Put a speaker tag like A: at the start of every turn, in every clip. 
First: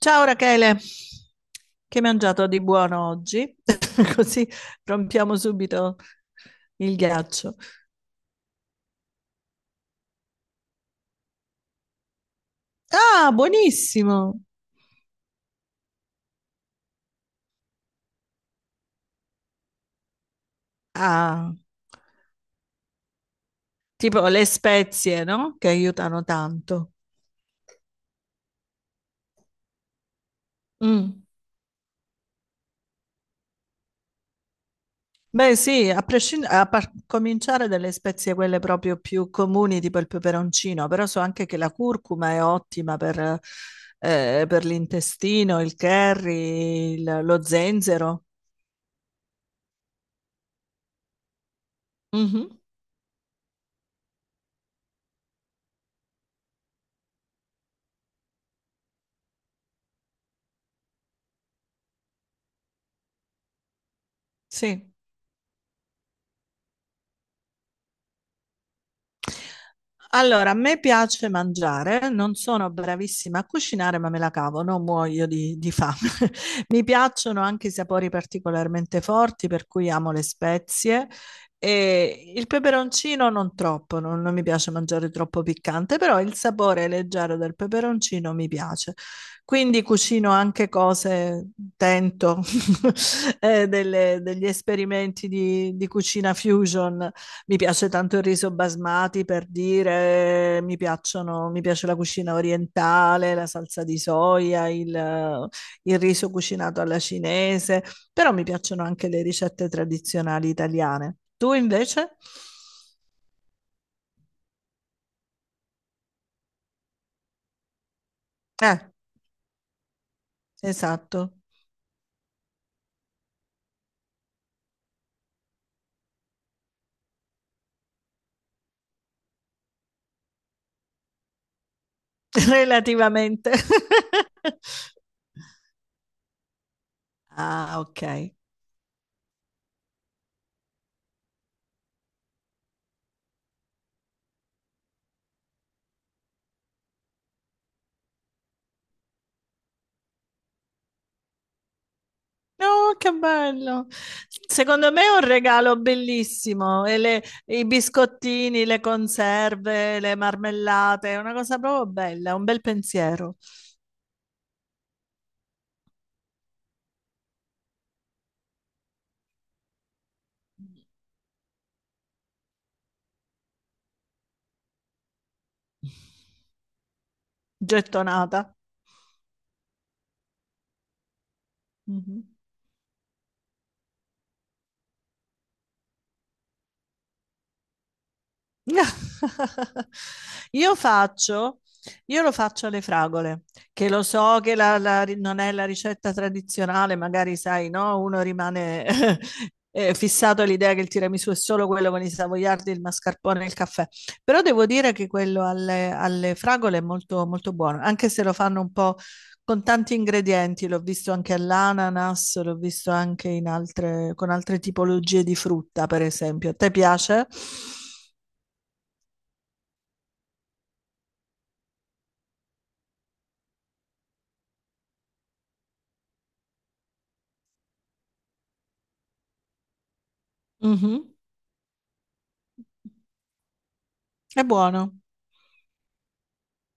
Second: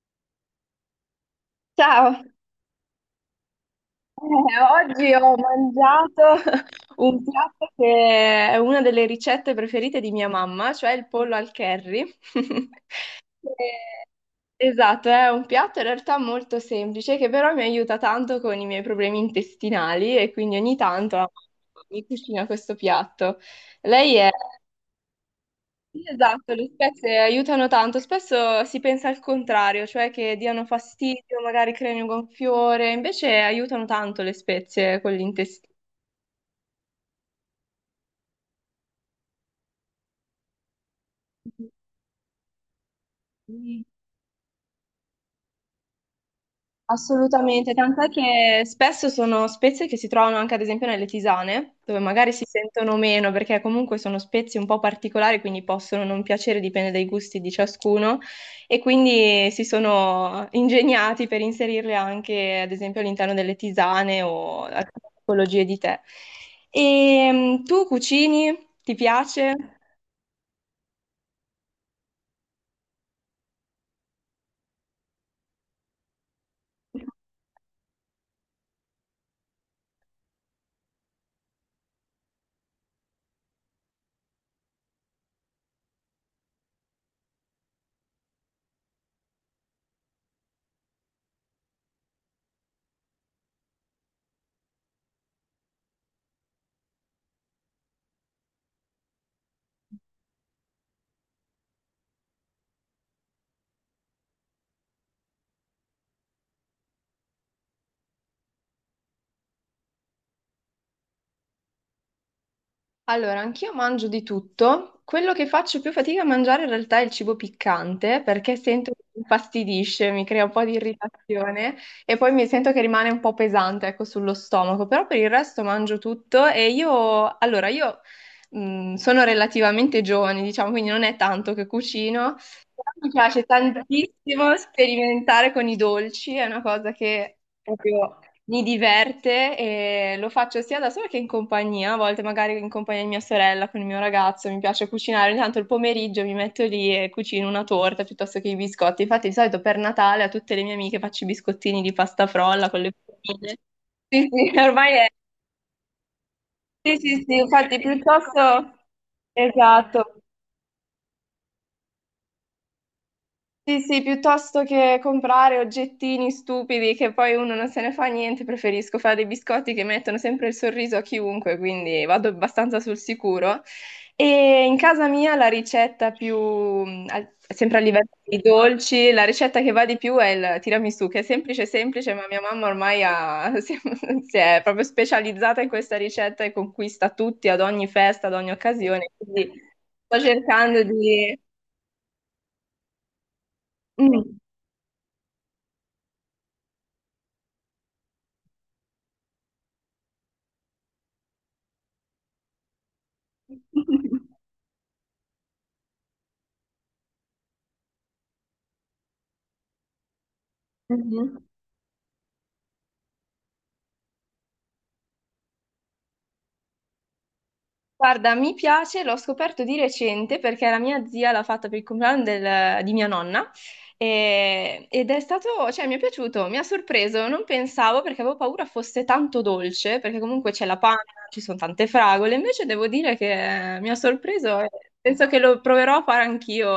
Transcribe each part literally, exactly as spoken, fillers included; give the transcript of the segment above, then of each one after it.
A: Ciao Rachele, che hai
B: Ciao.
A: mangiato di buono oggi? Così
B: Eh, oggi ho
A: rompiamo subito
B: mangiato
A: il
B: un
A: ghiaccio.
B: piatto che è una delle ricette preferite di mia mamma, cioè il pollo al curry.
A: Ah,
B: Eh,
A: buonissimo!
B: Esatto, è un piatto in realtà molto semplice che però mi aiuta tanto con i miei problemi intestinali e quindi ogni tanto
A: Ah,
B: mi cucina questo piatto. Lei
A: tipo
B: è
A: le spezie, no? Che
B: Sì,
A: aiutano
B: esatto, le
A: tanto.
B: spezie aiutano tanto, spesso si pensa al contrario, cioè che diano
A: Mm.
B: fastidio, magari creino un gonfiore, invece aiutano tanto le spezie con
A: Beh,
B: l'intestino.
A: sì, a prescind- a par- cominciare dalle spezie quelle proprio più comuni, tipo il peperoncino, però so anche che la curcuma è ottima per, eh, per l'intestino, il curry, il- lo
B: Assolutamente, tant'è
A: zenzero.
B: che spesso sono spezie che si trovano anche ad esempio nelle tisane, dove magari si
A: Mhm.
B: sentono meno perché comunque sono spezie un po' particolari, quindi possono non piacere, dipende dai gusti di ciascuno, e quindi si sono ingegnati per inserirle anche ad esempio all'interno delle tisane o
A: Sì.
B: altre tipologie di tè. E mm, tu cucini? Ti piace?
A: Allora, a me piace mangiare, non sono bravissima a cucinare, ma me la cavo, non muoio di, di fame. Mi piacciono anche i sapori particolarmente forti, per cui amo le spezie. E il peperoncino non troppo, non, non mi piace mangiare troppo piccante, però il sapore leggero del peperoncino mi piace. Quindi cucino anche cose, tento eh, delle- degli esperimenti di, di cucina fusion. Mi piace tanto il riso basmati per dire, mi piacciono, mi piace la cucina orientale, la salsa di soia, il, il riso cucinato alla cinese, però mi piacciono anche le ricette tradizionali italiane. Tu invece?
B: Allora, anch'io mangio di tutto. Quello che faccio più fatica a mangiare in realtà è il cibo piccante perché
A: Eh,
B: sento che mi infastidisce, mi crea un po' di
A: esatto.
B: irritazione e poi mi sento che rimane un po' pesante, ecco, sullo stomaco. Però per il resto mangio tutto e io, allora, io mh, sono relativamente giovane, diciamo, quindi non è tanto che cucino. Però mi piace
A: Relativamente.
B: tantissimo sperimentare con i dolci, è una cosa che
A: Ah,
B: proprio
A: ok.
B: mi diverte e lo faccio sia da sola che in compagnia, a volte magari in compagnia di mia sorella con il mio ragazzo, mi piace cucinare, ogni tanto il pomeriggio mi metto lì e cucino una torta piuttosto che i biscotti. Infatti di solito per Natale a tutte le mie amiche faccio i biscottini di pasta frolla con le
A: No, che
B: pupine.
A: bello!
B: Sì, sì,
A: Secondo
B: ormai
A: me
B: è.
A: è un regalo bellissimo.
B: Sì,
A: E
B: sì,
A: le-
B: sì,
A: i
B: infatti piuttosto...
A: biscottini, le conserve, le
B: Esatto.
A: marmellate, è una cosa proprio bella, un bel pensiero.
B: Sì, sì, piuttosto che comprare oggettini stupidi che poi uno non se ne fa niente, preferisco fare dei biscotti che mettono sempre il sorriso a chiunque, quindi vado abbastanza sul sicuro. E in casa mia la ricetta più, mh, al- sempre a livello di
A: Gettonata.
B: dolci, la ricetta che va di più è il tiramisù, che è semplice, semplice, ma
A: Mhm.
B: mia mamma ormai ha- si si è proprio specializzata in questa ricetta e conquista tutti ad ogni festa, ad ogni occasione. Quindi sto
A: Io
B: cercando di...
A: faccio, io lo faccio alle fragole, che lo
B: Mm.
A: so che la- la ri- non è la ricetta tradizionale, magari sai, no? Uno rimane eh, fissato all'idea che il tiramisù è solo quello con i savoiardi, il mascarpone e il caffè. Però devo dire che quello alle, alle fragole è molto, molto buono, anche se lo fanno un po' con tanti ingredienti, l'ho visto anche
B: Mhm.
A: all'ananas, l'ho visto anche in altre- con altre tipologie di frutta, per esempio. A te piace?
B: Guarda, mi piace, l'ho scoperto di recente perché la mia zia l'ha fatta per il compleanno del- di mia nonna e- ed è stato, cioè mi è piaciuto, mi ha sorpreso, non pensavo perché avevo paura fosse tanto dolce, perché comunque c'è la
A: Mh-mh.
B: panna, ci sono tante fragole, invece devo dire che mi ha
A: È
B: sorpreso e
A: buono.
B: penso che lo proverò a fare anch'io.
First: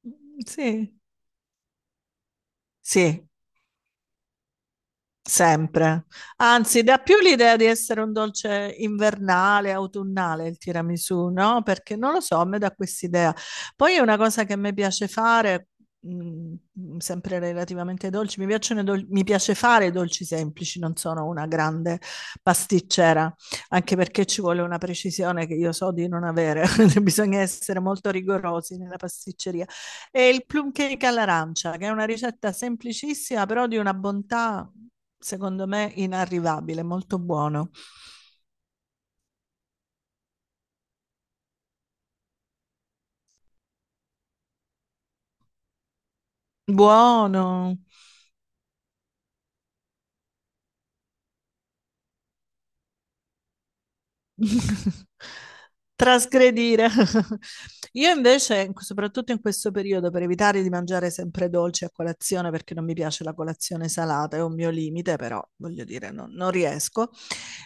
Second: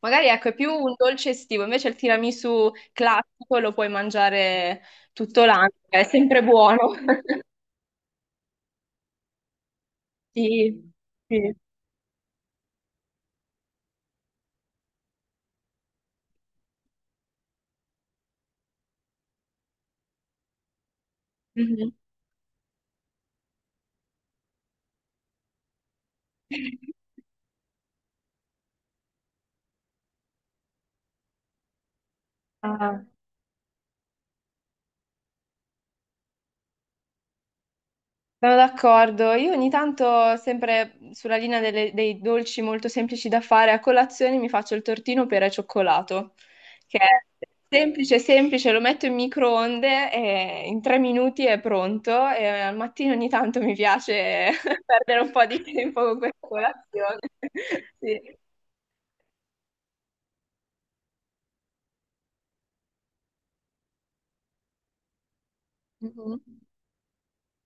B: Magari
A: Mhmm,
B: ecco, è
A: sì,
B: più un dolce estivo, invece il tiramisù
A: sì,
B: classico lo puoi mangiare tutto l'anno, è
A: sempre.
B: sempre
A: Anzi,
B: buono.
A: dà più l'idea di essere un dolce invernale, autunnale il
B: Sì,
A: tiramisù,
B: sì.
A: no, perché non lo so, a me dà quest'idea. Poi è una cosa che a me piace fare, mhmm, mhmm, sempre relativamente ai dolci, mi piacciono i dol mi piace fare i dolci semplici, non sono una grande pasticcera, anche perché ci vuole una precisione che io so di non avere, bisogna essere molto rigorosi nella pasticceria. E il plum cake all'arancia, che è una ricetta
B: Ah,
A: semplicissima, però di una bontà, secondo me, inarrivabile, molto buono.
B: sono d'accordo. Io ogni tanto, sempre sulla linea delle- dei dolci molto semplici da fare, a colazione mi faccio il tortino per e cioccolato, che è
A: Buono.
B: semplice, semplice, lo metto in microonde e in tre minuti è pronto. E al mattino ogni tanto mi piace perdere un po' di tempo con questa
A: Trasgredire.
B: colazione.
A: Io
B: Sì.
A: invece, soprattutto in questo periodo, per evitare di mangiare sempre dolci a colazione, perché non mi piace la colazione salata, è un mio limite, però voglio dire, non,
B: Mhm.
A: non riesco.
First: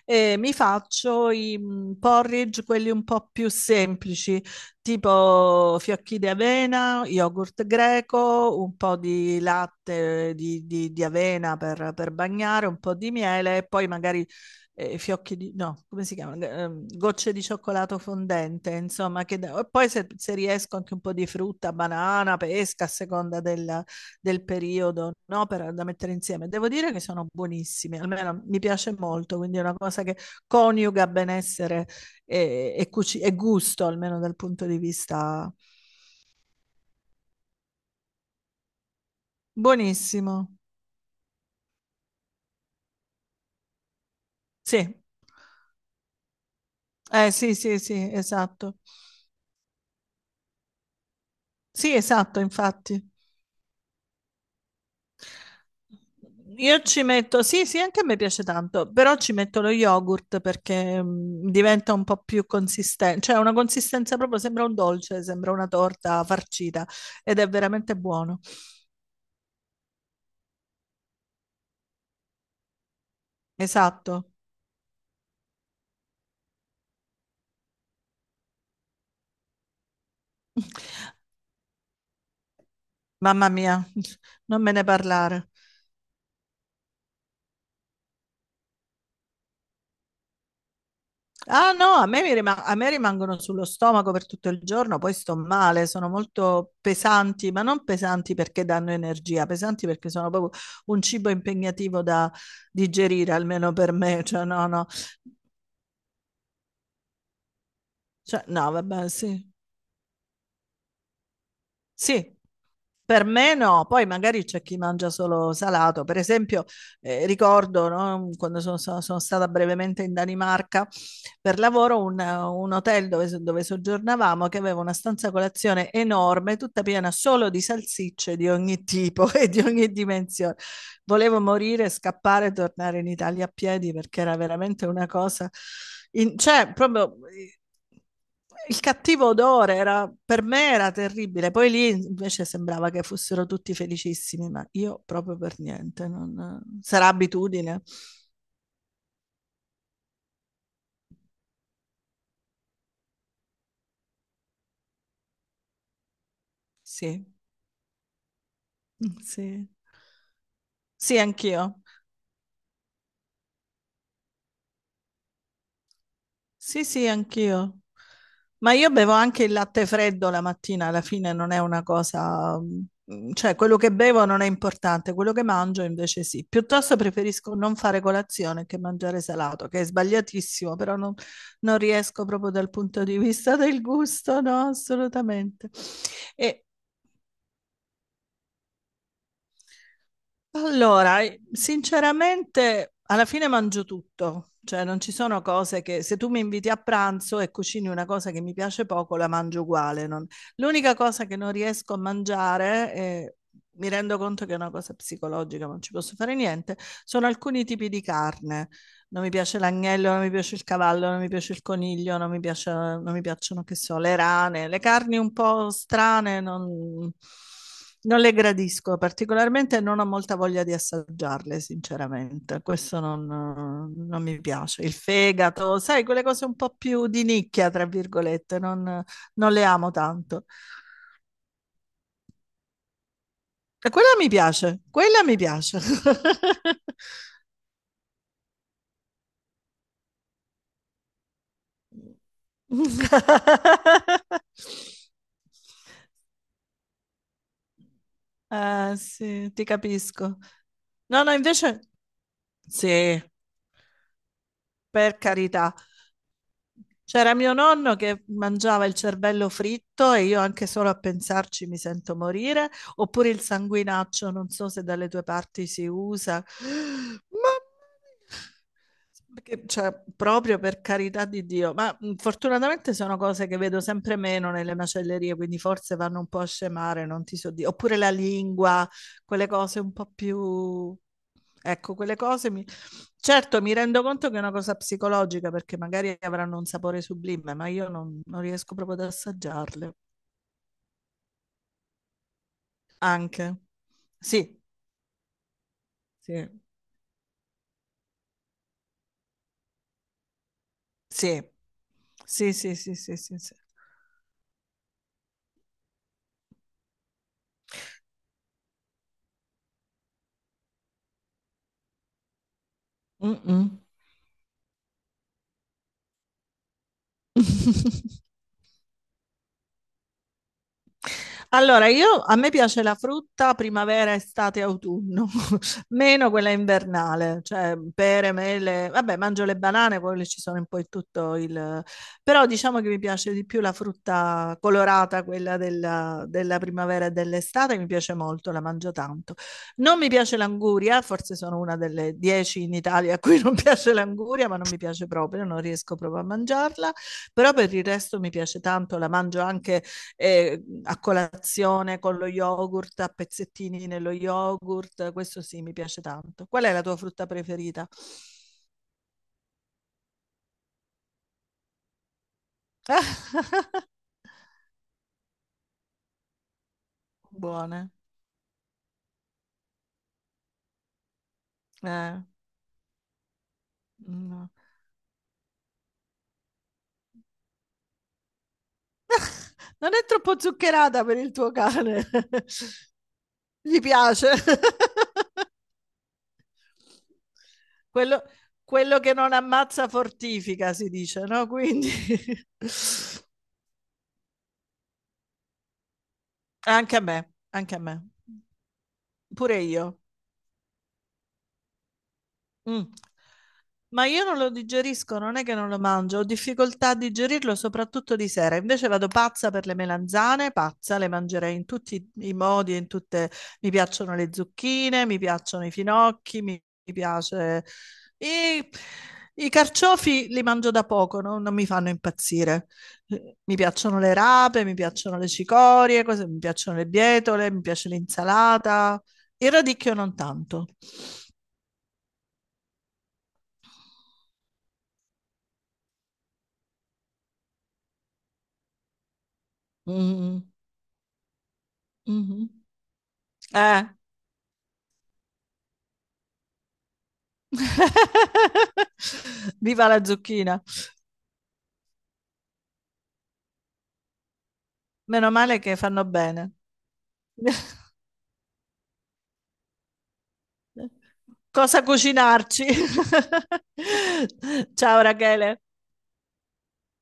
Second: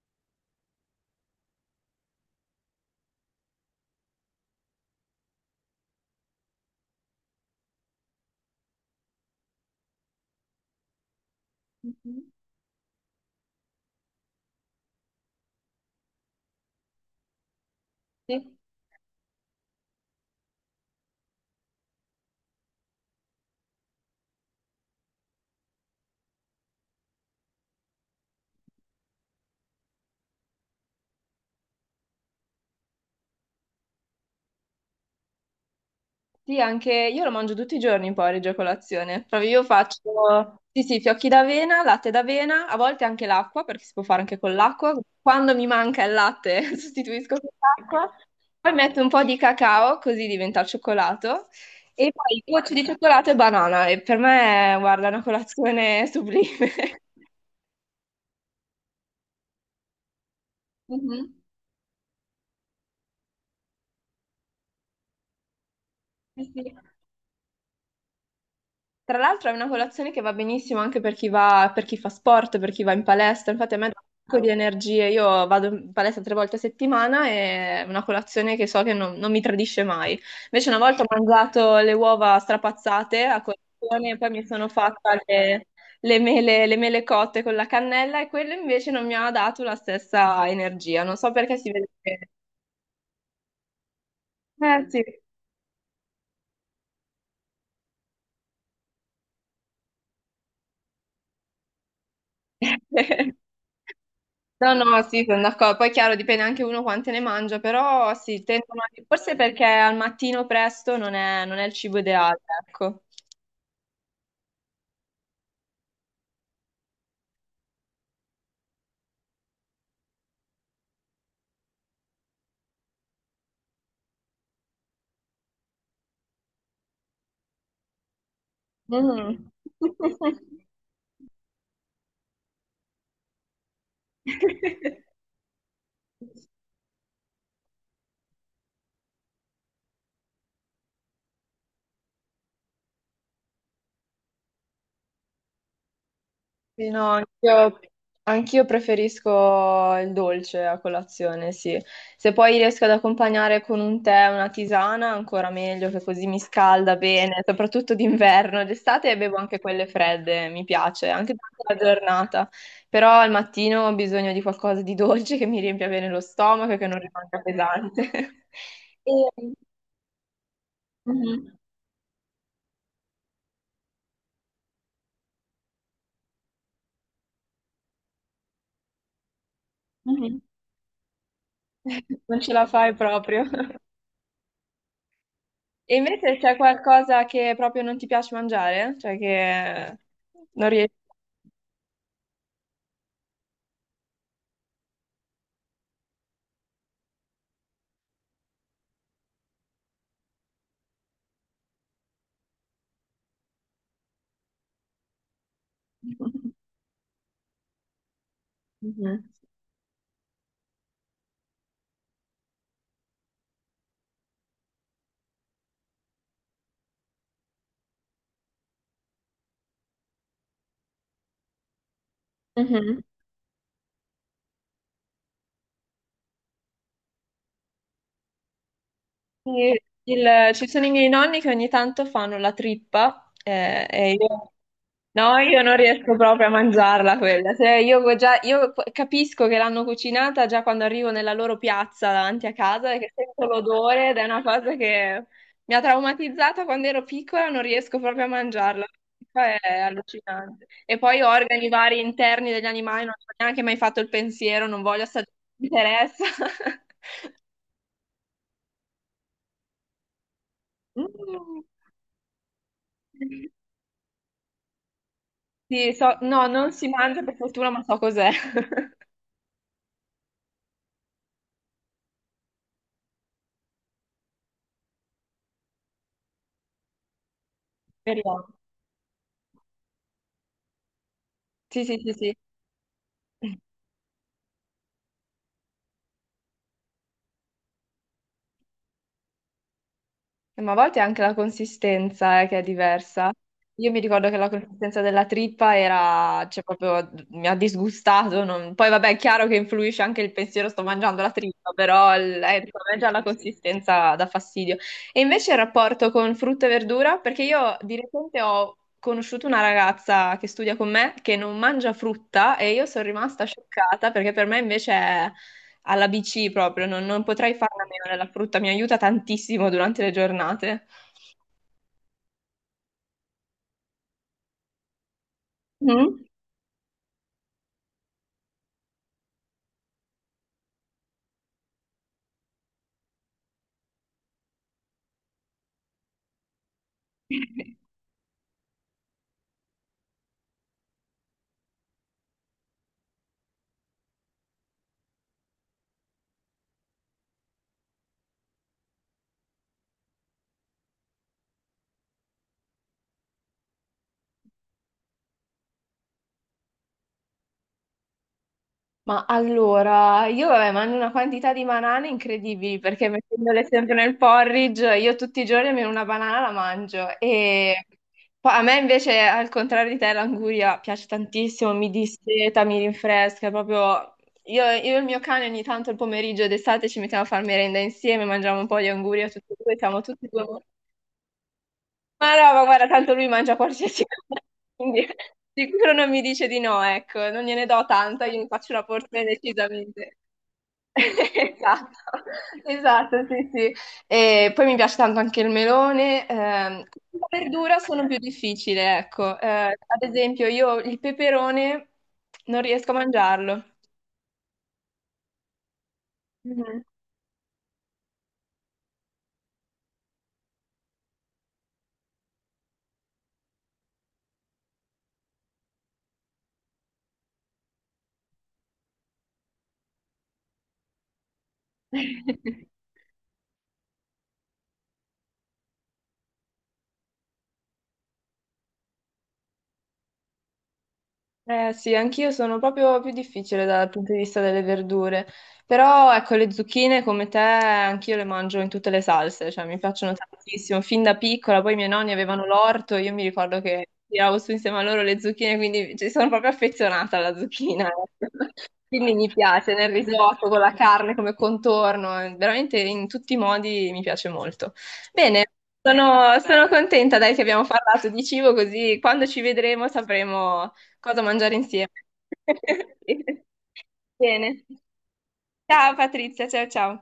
A: E mi faccio i mm, porridge, quelli un po' più semplici, tipo fiocchi di avena, yogurt greco, un po' di latte di, di- di avena per, per
B: Mhm.
A: bagnare, un po' di miele e poi magari eh, fiocchi di, no, come si chiama? Ehm, gocce di cioccolato
B: Sì.
A: fondente, insomma, che da- e poi se, se riesco anche un po' di frutta, banana, pesca, a seconda del, del periodo, no? Per, da mettere insieme. Devo dire che sono buonissimi, almeno mi piace molto, quindi è una cosa che coniuga benessere e, e, cuci- e gusto, almeno dal punto di vista
B: Sì, anche io lo mangio tutti i giorni il porridge a colazione. Proprio io
A: buonissimo.
B: faccio, sì, sì, fiocchi d'avena, latte d'avena, a volte anche l'acqua, perché si può fare anche con
A: Sì,
B: l'acqua. Quando mi manca il latte,
A: eh,
B: sostituisco con
A: sì, sì, sì,
B: l'acqua. Poi
A: esatto.
B: metto un po' di cacao, così diventa il cioccolato.
A: Sì,
B: E
A: esatto,
B: poi gocce di
A: infatti.
B: cioccolato e banana. E per me, guarda, è una colazione sublime.
A: Io ci metto, sì, sì, anche a me piace tanto, però ci metto lo yogurt perché
B: Mhm.
A: mm, diventa un po' più consistente, cioè ha una consistenza proprio, sembra un dolce, sembra una torta
B: Sì, sì.
A: farcita ed è veramente buono.
B: Tra l'altro è una colazione che va benissimo anche per chi va, per chi fa sport, per chi va in palestra. Infatti a me dà un
A: Esatto.
B: sacco di energie. Io vado in palestra tre volte a settimana e è una colazione che so che non, non mi tradisce mai. Invece una volta ho mangiato le uova strapazzate a
A: Mamma mia,
B: colazione e poi mi
A: non
B: sono
A: me ne
B: fatta
A: parlare.
B: le, le mele, le mele cotte con la cannella e quello invece non mi ha dato la stessa energia. Non so perché si
A: Ah
B: vede
A: no, a me,
B: che...
A: mi rima- a me rimangono sullo stomaco per tutto il
B: Eh
A: giorno,
B: sì.
A: poi sto male, sono molto pesanti, ma non pesanti perché danno energia, pesanti perché sono proprio un cibo impegnativo da digerire, almeno per me, cioè no,
B: No,
A: no,
B: no, sì, sono d'accordo. Poi è chiaro, dipende anche uno quante ne mangia, però sì,
A: cioè, no,
B: tendono a-
A: vabbè,
B: forse
A: sì,
B: perché al mattino presto non è, non è il cibo
A: sì,
B: ideale, ecco.
A: per me no, poi magari c'è chi mangia solo salato. Per esempio, eh, ricordo, no, quando sono, sono- sono stata brevemente in Danimarca per lavoro, un, un hotel dove, so- dove soggiornavamo che aveva una stanza colazione enorme, tutta piena solo di salsicce di ogni tipo e
B: Mm.
A: di ogni dimensione, volevo morire, scappare e tornare in Italia a piedi perché era veramente una cosa... in- cioè, proprio il cattivo odore era, per me era terribile. Poi lì invece sembrava che fossero tutti felicissimi, ma io proprio per niente. non-
B: Sì,
A: Sarà
B: no, anch'io
A: abitudine.
B: anch'io preferisco il dolce a colazione, sì. Se poi riesco ad accompagnare con un tè, una tisana, ancora meglio, che così mi scalda
A: Sì,
B: bene, soprattutto d'inverno. D'estate bevo anche
A: sì.
B: quelle fredde, mi piace,
A: Sì,
B: anche
A: anch'io.
B: durante la giornata. Però al mattino ho bisogno di qualcosa di dolce che mi riempia bene lo stomaco e
A: Sì,
B: che non
A: sì,
B: rimanga
A: anch'io.
B: pesante.
A: Ma io bevo anche
B: E-
A: il latte freddo la mattina, alla fine non
B: Mhm,
A: è una cosa, mm, cioè quello che bevo non è importante, quello che mangio invece sì. Piuttosto preferisco non fare colazione che mangiare salato, che è
B: mhm.
A: sbagliatissimo, però non, non riesco
B: Non
A: proprio
B: ce la
A: dal
B: fai
A: punto di
B: proprio.
A: vista del gusto, no, assolutamente.
B: E invece c'è
A: E
B: qualcosa che proprio non ti piace mangiare? Cioè che non riesci...
A: allora, eh, sinceramente, alla fine mangio tutto, cioè non ci sono cose che se tu mi inviti a pranzo e cucini una cosa che mi piace poco, la mangio uguale. non- L'unica cosa che non riesco a mangiare, eh, mi rendo conto che è una cosa psicologica, ma non ci posso fare niente, sono alcuni tipi di carne. Non
B: Mhm.
A: mi piace l'agnello, non mi piace il cavallo, non mi piace il coniglio, non mi piace- non mi piacciono, che so, le rane, le carni un po' strane, non, non le gradisco particolarmente e non ho molta voglia di assaggiarle, sinceramente. Questo
B: Mhm.
A: non, non mi piace. Il fegato, sai, quelle cose un po' più di nicchia, tra virgolette, non, non le
B: Sì,
A: amo tanto.
B: il- ci sono i miei nonni che ogni tanto fanno la trippa eh,
A: E quella
B: e
A: mi
B: io,
A: piace, quella mi
B: no, io non
A: piace.
B: riesco proprio a mangiarla quella. Se io, già, io capisco che l'hanno cucinata già quando arrivo nella loro piazza davanti a casa e che sento l'odore ed è una cosa che mi ha traumatizzata quando ero piccola, non riesco proprio a mangiarla.
A: Eh, sì,
B: È
A: ti capisco.
B: allucinante. E poi
A: No, no,
B: organi
A: invece
B: vari interni degli animali, non
A: sì,
B: ho neanche mai fatto il pensiero, non voglio
A: per
B: assaggiare, non
A: carità.
B: mi interessa.
A: C'era mio nonno che mangiava il cervello fritto e io anche solo a pensarci mi sento morire, oppure il
B: Mm.
A: sanguinaccio, non so se dalle tue parti si
B: Sì, so-
A: usa.
B: no, non si mangia per
A: Ma
B: fortuna, ma so cos'è.
A: che- cioè, proprio per carità di Dio, ma mh, fortunatamente sono cose che vedo sempre meno nelle macellerie, quindi forse vanno un po' a scemare, non ti so dire. Oppure la
B: Speriamo.
A: lingua, quelle cose un po' più...
B: Sì,
A: Ecco,
B: sì, sì,
A: quelle
B: sì.
A: cose mi... Certo, mi rendo conto che è una cosa psicologica perché magari avranno un sapore sublime, ma io non, non riesco proprio ad assaggiarle.
B: Eh, Ma a volte anche la consistenza, eh, che è diversa.
A: Anche.
B: Io mi ricordo che la
A: Sì,
B: consistenza della trippa era,
A: sì,
B: cioè, proprio mi ha disgustato. non- Poi, vabbè, è chiaro che influisce anche il pensiero, sto mangiando la
A: sì,
B: trippa, però il-
A: sì,
B: eh,
A: sì,
B: per
A: sì,
B: me già
A: sì,
B: la
A: sì, sì.
B: consistenza dà fastidio. E invece il rapporto con frutta e verdura, perché io di recente ho conosciuto una ragazza che studia con me che non mangia frutta e io sono rimasta
A: Mm-mm.
B: scioccata perché per me invece è alla B C proprio, non, non potrei farla a meno della frutta, mi aiuta tantissimo durante le giornate.
A: Allora, io, a me piace la frutta primavera, estate, autunno,
B: Mm?
A: meno quella invernale, cioè pere, mele, vabbè, mangio le banane, poi ci sono un po' in tutto il... però diciamo che mi piace di più la frutta colorata, quella della, della primavera e dell'estate, mi piace molto, la mangio tanto. Non mi piace l'anguria, forse sono una delle dieci in Italia a cui non piace l'anguria, ma non mi piace proprio, non riesco proprio a mangiarla, però per il resto mi piace tanto, la mangio anche eh, a colazione con lo yogurt, a pezzettini nello yogurt, questo sì, mi piace tanto. Qual è la tua frutta preferita?
B: Ma allora, io vabbè, mangio una quantità di banane incredibili perché mettendole sempre nel porridge, io tutti i giorni almeno una banana la mangio. E
A: Buone.
B: poi a me invece, al contrario di te, l'anguria piace tantissimo, mi
A: Eh,
B: disseta, mi rinfresca, proprio...
A: no.
B: Io, io e il mio cane ogni tanto il pomeriggio d'estate ci mettiamo a fare merenda insieme, mangiamo un po' di anguria tutti e due,
A: Non
B: siamo
A: è
B: tutti e
A: troppo
B: due
A: zuccherata per il tuo cane.
B: Ma no, ma guarda, tanto lui mangia
A: Gli
B: qualsiasi
A: piace.
B: cosa, quindi sicuro non mi dice di no, ecco, non gliene do
A: Quello,
B: tanta, io ne faccio una
A: quello che
B: porzione
A: non ammazza
B: decisamente.
A: fortifica, si dice, no? Quindi
B: Esatto, esatto, sì, sì. E poi mi piace tanto anche il melone. Ehm,
A: anche a
B: la
A: me, anche
B: verdura
A: a me.
B: sono più difficile, ecco. Eh,
A: Pure io.
B: ad esempio, io il peperone non riesco
A: Mm.
B: a mangiarlo.
A: Ma io non lo digerisco, non è che non lo mangio, ho
B: Mhm.
A: difficoltà a digerirlo soprattutto di sera. Invece vado pazza per le melanzane, pazza, le mangerei in tutti i modi, in tutte... Mi piacciono le zucchine, mi piacciono i finocchi, mi, mi piace... I... i carciofi li mangio da poco, no? Non mi fanno impazzire. Eh, Mi piacciono le rape, mi piacciono le cicorie, cose- mi piacciono le bietole, mi piace l'insalata. Il radicchio non tanto.
B: Eh sì, anch'io sono proprio più difficile dal punto di vista delle verdure, però ecco le zucchine come te anch'io le mangio in tutte le salse, cioè mi piacciono
A: Mm.
B: tantissimo, fin da piccola, poi i miei nonni avevano
A: Mhm.
B: l'orto, io mi ricordo
A: Eh.
B: che tiravo su insieme a loro le zucchine, quindi ci sono proprio affezionata alla zucchina, ecco. Quindi mi piace
A: Viva
B: nel
A: la
B: risotto, con
A: zucchina.
B: la carne come contorno, eh, veramente in tutti i modi mi piace molto.
A: Meno
B: Bene.
A: male che fanno
B: Sono,
A: bene.
B: sono contenta, dai, che abbiamo parlato di cibo, così quando ci vedremo sapremo cosa mangiare
A: Cosa
B: insieme.
A: cucinarci?
B: Bene.
A: Ciao Rachele.
B: Ciao Patrizia, ciao ciao.